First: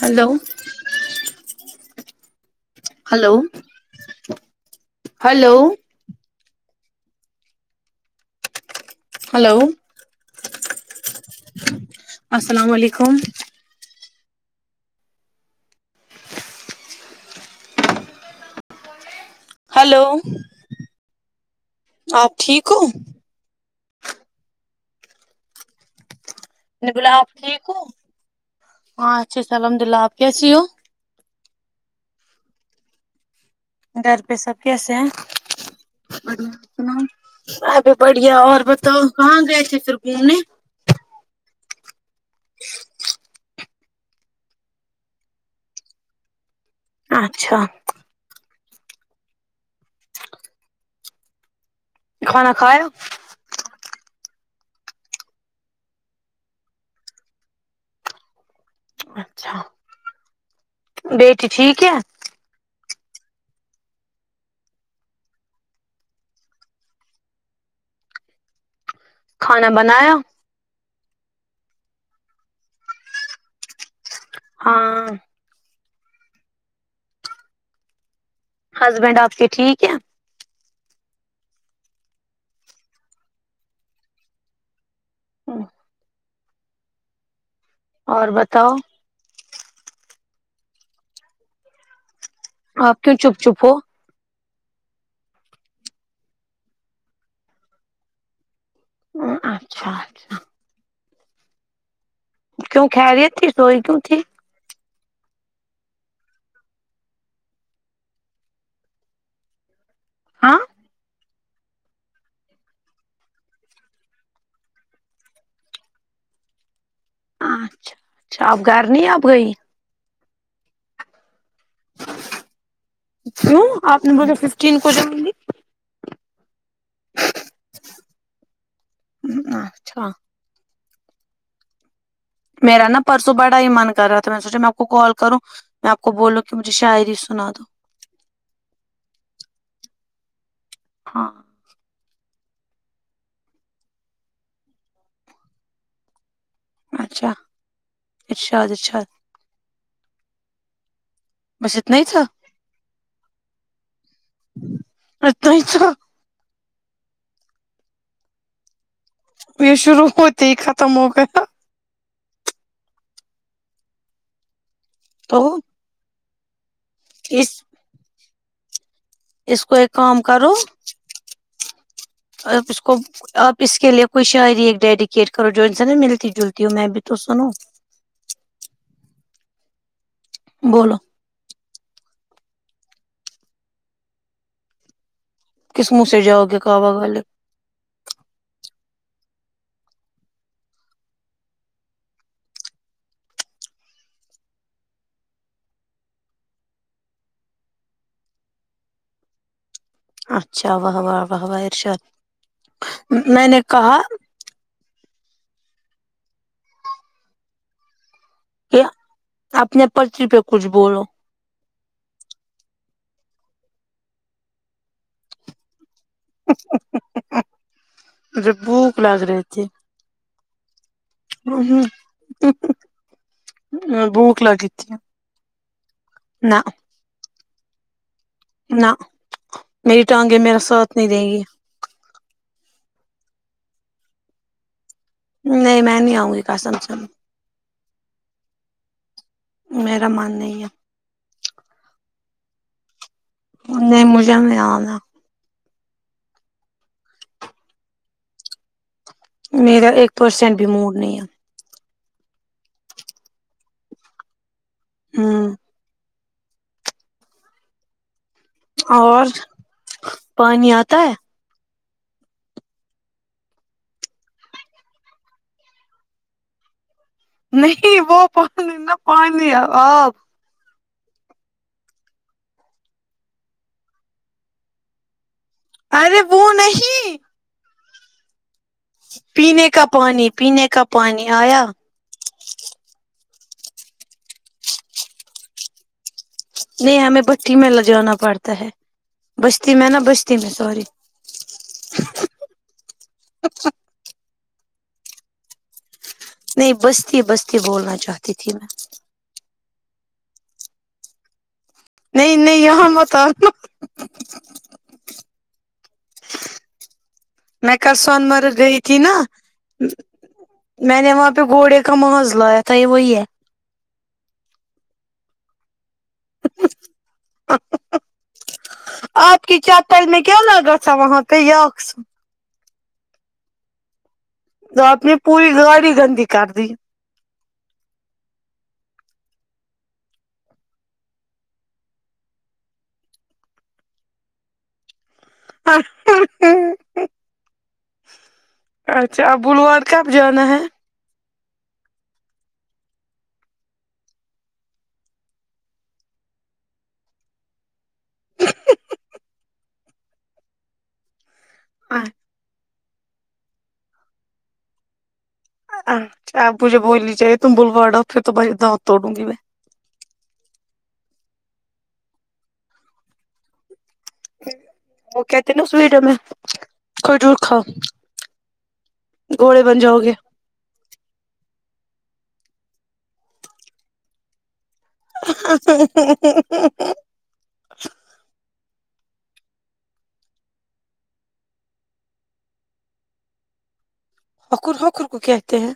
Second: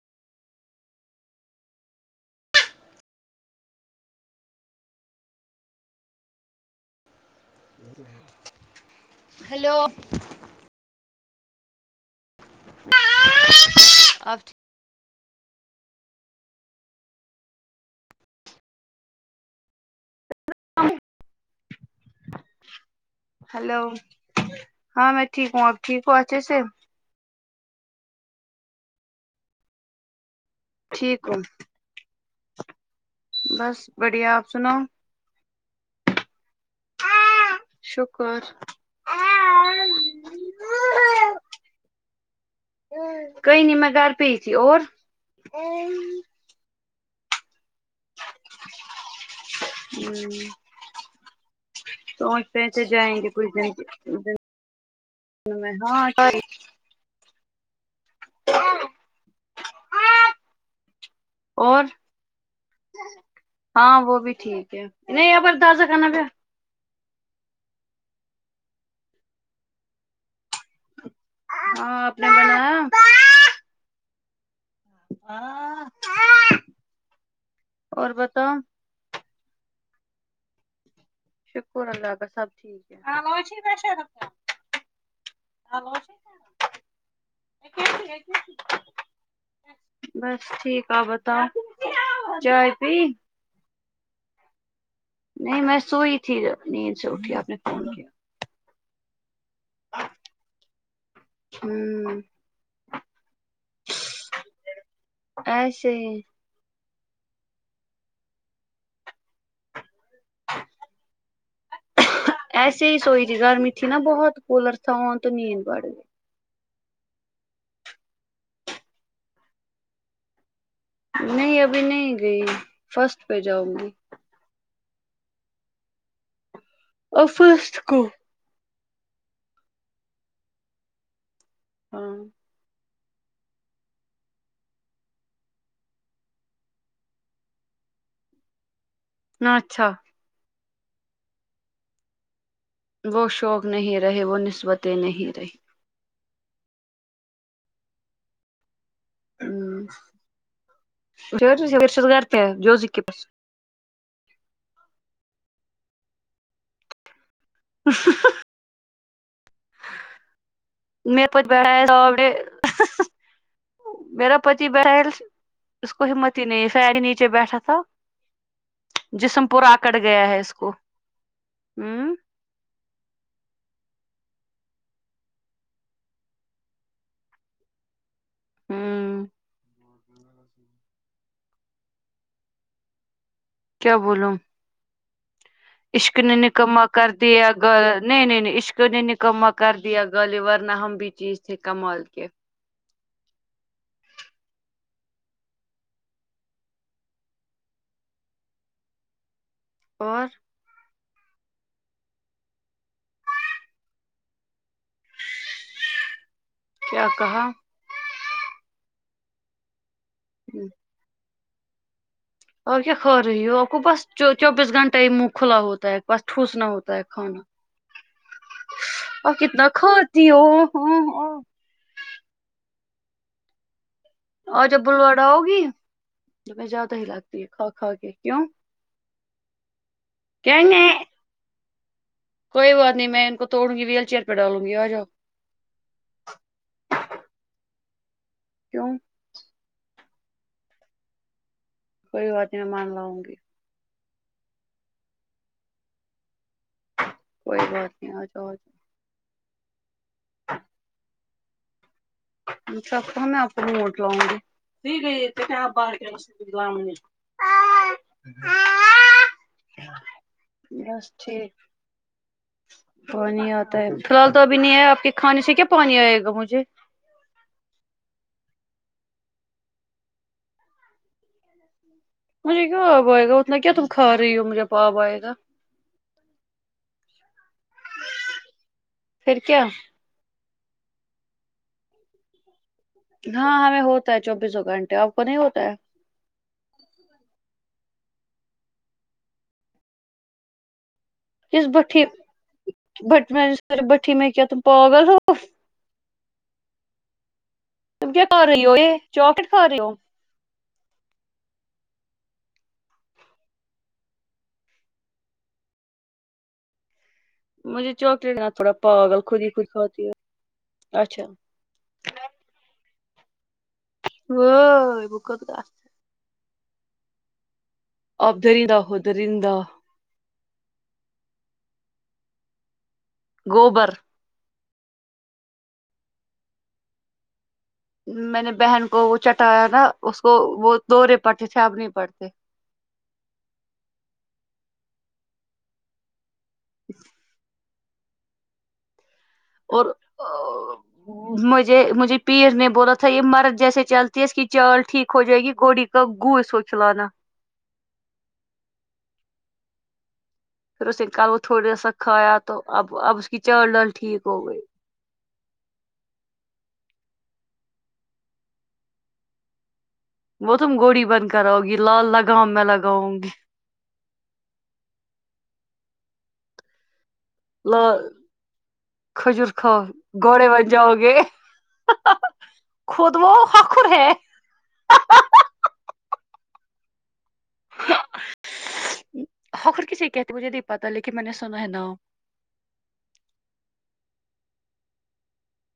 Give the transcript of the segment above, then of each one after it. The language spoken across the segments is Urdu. ہلو ہلو ہلو ہلو السلام علیکم آپ ہلو آپ ٹھیک ہو ہلو ہاں میں ٹھیک ہوں اپ ٹھیک ہوں اچھے سے بلا آپ ٹھیک ہو ہاں اچھا الحمد اللہ آپ کیسی ہو ٹھیک ہو بس گھر بڑھیا پہ آپ سب سناؤ کیسے ہیں سنا ابھی بڑھیا شکر اور بتاؤ کہاں گئے تھے پھر گھومنے کہیں نہیں میں گھر پے ہی تھی اور اچھا ہوں کھانا سوچتے کھایا جائیں گے کچھ دن مہیں ہاں یار [unintelligible] اچھا بیٹی ٹھیک اور ہے ہاں وہ بھی ٹھیک ہے نہیں یہاں پر تازہ کھانا کھا کھانا بنایا ہاں اپنے بناا ہاں اور بتاؤ ہسبینڈ آپ کے ٹھیک ہے شکر اللہ سب ٹھیک اور بتاؤ بس ٹھیک آ بتاؤ چائے آپ پی کیوں چپ چپ ہو نہیں میں سوئی تھی نیند سے اٹھ کے آپ نے فون کیا ا اچھا اچھا ہوں کیوں خیریت تھی سوئی کیوں تھی اچ سی ہاں ایسے ہی سوئی ت گرمی تھی نا بہت پلر تھاں تو نیند بڑ گئی اچھا اچھا اب گھر نہیں اب گئی نہیں ابھی نہیں گئی فرسٹ پہ جاؤں گی ان ب ففٹیین کو جاؤں گی افس کو ہم اچھا ہاں میرا نا پرسوں بڑا ہی من کر رہا تھا میں نے سوچا میں آپ کو کال کروں میں آپ کو بولوں کہ مجھے شاعری سنا دو نچھا ہاں وہ شوق نہیں رہے وہ نسبتیں نہیں رہی اچھا اچھا اچھا بس اتنا ہی ہس تھا گھر پ ہے جوز کے پس اھ توا ہ یہ شرو ہوتی میر پ بیھا تو میریرا پتی بیھےل تو اس کو ہمت ہی نہیں فیری نیچے بیٹھا اس تھا جسم پور اس کو ایک آکڑ کام گیا ہے اس کو ہ اور اس کو آپ اس کے لیے کوئی شاعری ایک ڈیڈیکیٹ کرو جو ان سے نا ملتی جلتی ہوں میں بھی تو سنوں ہاں بولو کیا بولوم کس منہ عشق سے جاؤ گے نکما کعبہ کر والے دیا ال نہیں نہیں نہیں عشقر نے نکمہ کر دیا گالی ورنہ ہم بھی چیز تھے کمال کے اور اچھا واہ واہ واہ واہ ارشاد میں نے کہا کیا کہا کہ اپنے پت پہ کچھ بولو اور کیا کھا رہی ہو آپ کو بس چوبیس گھنٹہ ہی موں کھلا ہوتا ہے بس ٹھوس نہ ہوتا ہے کھانا مجھے بھوک لگ اور رہی تھی کتنا کھاتی ہو ہ ہ ا بہوت اور جب بلواڑا آؤ گی تو نہ میں زیادہ ہی لگتی ہے کھا کھا کے کیوں نہ میری ٹانگیں میرا ساتھ نہیں دیں گی کوئی بات نہیں میں ان کو توڑوں گی ویل چیئر پہ دالونگی آجاؤ نہیں میں نہیں آؤں گی قسم سے کیوں میرا من نہیں ہے کوئی بات ہی نہیں مان لاؤں گی نہیں مجھے نہی انا کوئی بات نہیں آ جاؤ میرا ایک پرسینٹ بھی موڈ نہیں ہے سب تو میں آپ کو موڈ لاؤں گی ہے گئی تو ہوں کیا آپ باہر کے گم نہی اور پانی آتا ہے جی پانی آتا ہے فی الحال تو ابھی نہیں ہے آپ کے کھانے سے کیا پانی آئے گا مجھے نہیں وہ پانی نا پانی آپ مجھے کیوں آب آئے گا اتنا کیا تم کھا رہی ہو مجھے آپ آئے گا ارے وہ نہیں پھر کیا پینے کا پانی پینے کا پانی آیا ہاں ہمیں ہوتا ہے چوبیسوں گھنٹے آپ کو نہیں ہوتا ہے نہیں ہمیں بٹی میں لے جانا پڑتا ہے بستی میں نا بستی میں سوری کس بٹھی بٹھ بٹھی میں کیا تم پاگل ہو نہیں بستی بستی بولنا تم کیا چاہتی کھا تھی رہی میں ہو یہ چاکلیٹ کھا رہی ہو نہیں نہیں یہاں مت انا [inaudible] میں مجھے کل سون چاکلیٹ نہ مرگ تھوڑا گئی تھی نا پاگل خود ہی خود کھاتی ہو میں نے اچھا وہاں پے گھوڑے کا ماز لایا تھا یہ وہی ہے ہ بکت گا اب دریندا ہو دریندہ تیل میں کیا لگا تھا وہاں پے یاکس گوبر تو آپ نے پوری گاڑی گندی کر دی میں نے بہن کو وہ چٹایا نا اس کو وہ دورے پڑتے تھے اب نہیں پڑتے [unintelligible] [inaudible] اچھا اب بلواڑ اور کب جانا ہے مجھے مجھے پیر نے بولا تھا یہ مرد جیسے چلتی ہے اس کی چال ٹھیک ہو جائے گی گوڑی کا گو سو چلانا پھر اس نے کل وہ تھوڑی سا کھایا تو اب اب اس کی چال ڈال ٹھیک ہو گئی اچھا اب مجھے بھول ہی جائے تم بلوڑا پھر تو بس دانت توڑوں گی میں وہ تم گوڑی بند کراؤ گی لال لگام میں لگاؤں گی وہ کہتے نا اس ویڈیو میں کوئی دور ل کھجور گھوڑے کھاؤ بن جاؤ گے گھوڑے وا جاؤ گے خود وہ ہخر ہے [unintelligible] ہخر کیسے کہتے ہے مجھے نہیں پتا لیکن میںنے سنہ ہے نام ہخر ہخر کو کہتے ہیں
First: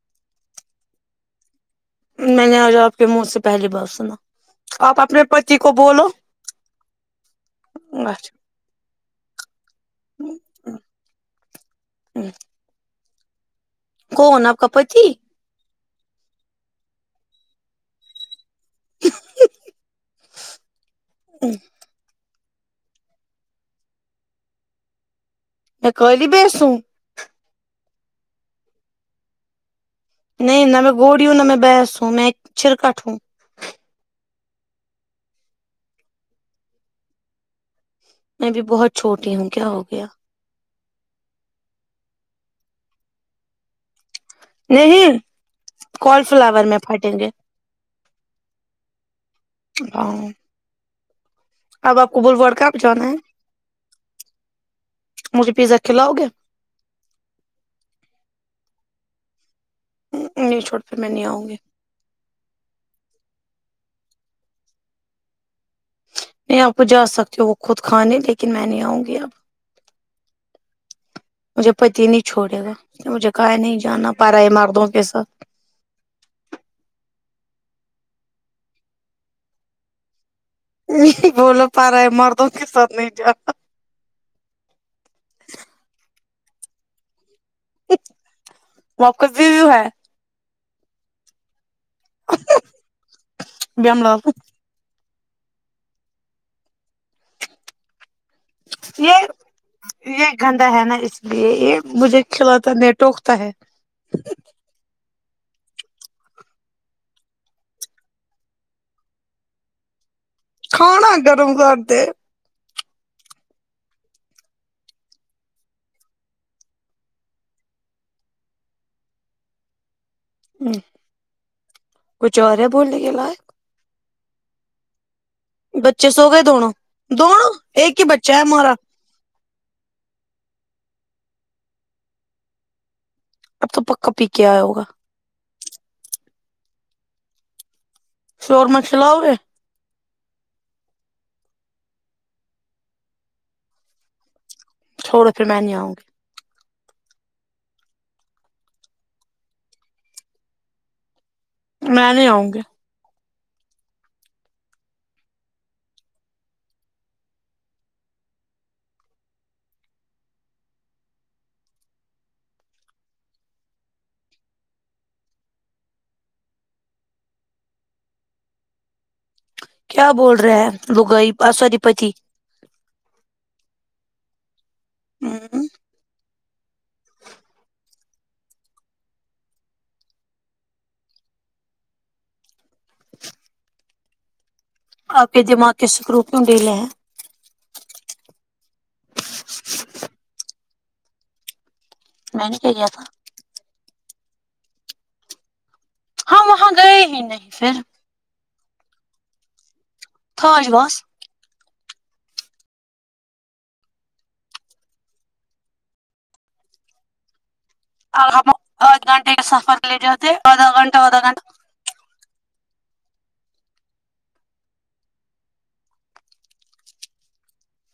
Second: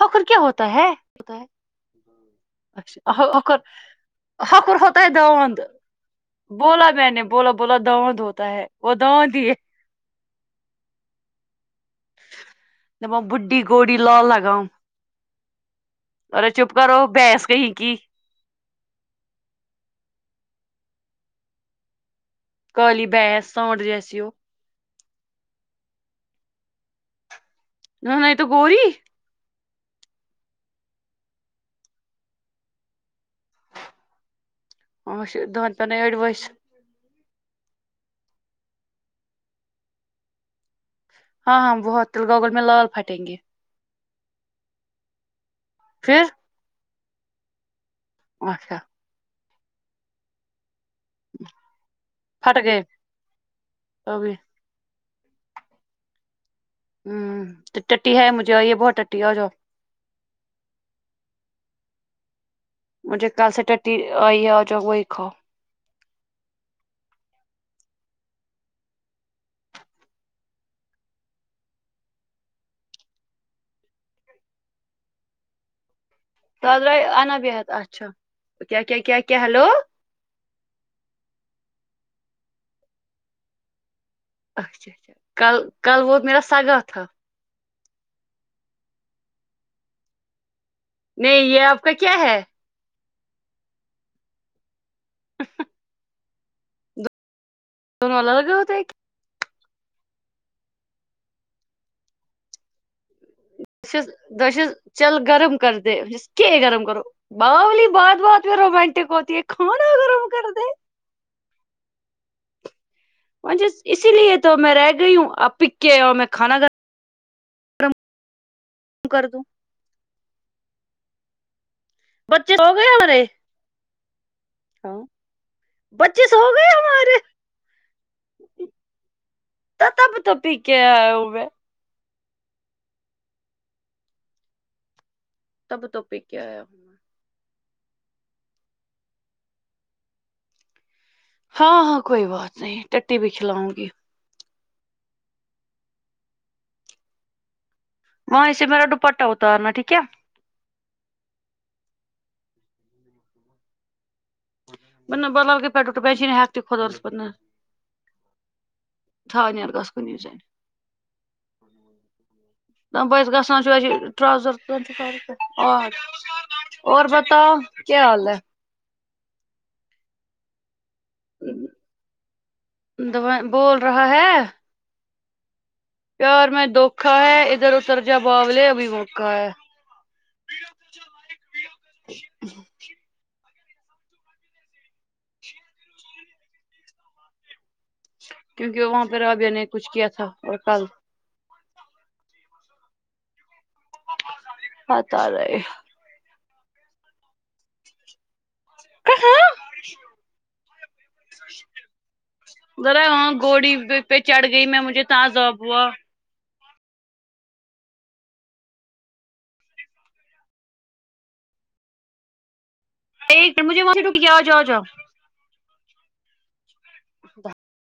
ہخر کیا ہوتا ہے ہوتا ہے میں نے آج آپ کے منہ سے حکر پہلی بار سنا ہکر [unintelligible] آپ ہوتا ہے اپنے پتی داواند کو بولو بولا میں نے بولا بولا داود اچھا ہوتا ہے وہ داود ہی ہے [unintelligible] وہ بڈھی گوری لال لگام بچی ارے چپ کرو بہینس کہیں کی [unintelligible] کالی بہینس سانٹھ جیسی ہو میں کالی بہینس ہوں نا نہیں تو گوری نہیں نہ میں گوری ہوں نہ میں بہینس ہوں میں ایک چھرکٹ ہوں [unintelligible] میں ابھی بہت چھوٹی ہوں کیا ہو گیا ہاں ہاں بہت تل گاگل میں لال پھٹیں گے نہیں کال پھر فلاور میں پھٹیں گے اچھا آؤں اب آپ کو بول واڑ پھٹ کب گئے جانا ہے ابھی مجھے پیزا کھلاؤ گے ٹٹی ہے مجھے اور یہ بہت ٹٹی ہے اور جو نہیں چھوڑ پھر میں نہیں آؤں گی مجھے کل سے ٹٹی آئی ہے آجاؤ وہی کھا نہیں آپ کو جا سکتی ہو وہ خود کھانے لیکن میں نہیں آؤں گی اب مجھے پتی نہیں چھوڑے گا مجھے کہا نہیں جانا پراۓ مردوں کے ساتھ [unintelligible] اچھا کیا کیا کیا ہیلو نہیں بول پا رہا ہے مردوں کے ساتھ نہیں جا اچھا اچھا کل کل وہ میرا سگا تھا وہ آپکا زیزو ہے نہیں یہ اب کیا ہے [unintelligible] [unintelligible] یہ یہ گندا ہے نا اس لیے یہ مجھے کھلاتا نہیں ٹوکتا ہے شز بشز چل گرم کر دے کہ گرم کرو بالی بات بات میں رومانٹک ہوتی ہے کھانا گرم کر دے کھانا گرم کر دے جس اسی لیے تو میں رہ گئی ہوں آپ پک کے اور میں کھانا گ گرم کر دوں کچھ بچے اور ہے سو گئے بولنے کے ہمارے لائق ہاں بچے سو گئے دونوں دونوں ایک ہی بچا ہے مارا تب تو پی کے آئے ہوے اب تو پکا پی کے آیا ہوگا تب تو پی کے آیا شور ما کھلاؤ گے ہاں ہاں کوئی بات نہیں ٹٹی بھی کھلاؤں گی چھوڑو پھر میں نہیں آؤ گی وہیں سے میرا ڈوپٹہ اتارنا ٹھیک ہے میں نہیں آؤں گی [unintelligible] [unintelligible] [unintelligible] اور بتا کیا حال ہے کیا بول رہا ہے لگوئی پاس والی پتی دوا بول رہا ہے ہوں پیار میں دوکھا ہے ادھر اتر جا بابلے ا بھی موکا ہے آپ کے دماغ کے سکرو کیوں ڈھیلے ہیں کیونکہ وہاں پہ رابیہ نے کچھ کیا تھا اور کل مین گ تھا ہاں ت رہ ہے ہاں وہاں گئے ہی نہیں پھر کہاں خوج بس ذرا وہاں گوڑی پہ چڑھ گئی میں مجھے تاں اب ہوا ہم آدھ گھنٹے کا سفر لے جاتے ہیں آدھا گھنٹہ آدا گھنٹہ ایک مجھے وہاں سے ٹ گ جؤاؤ جا [unintelligible]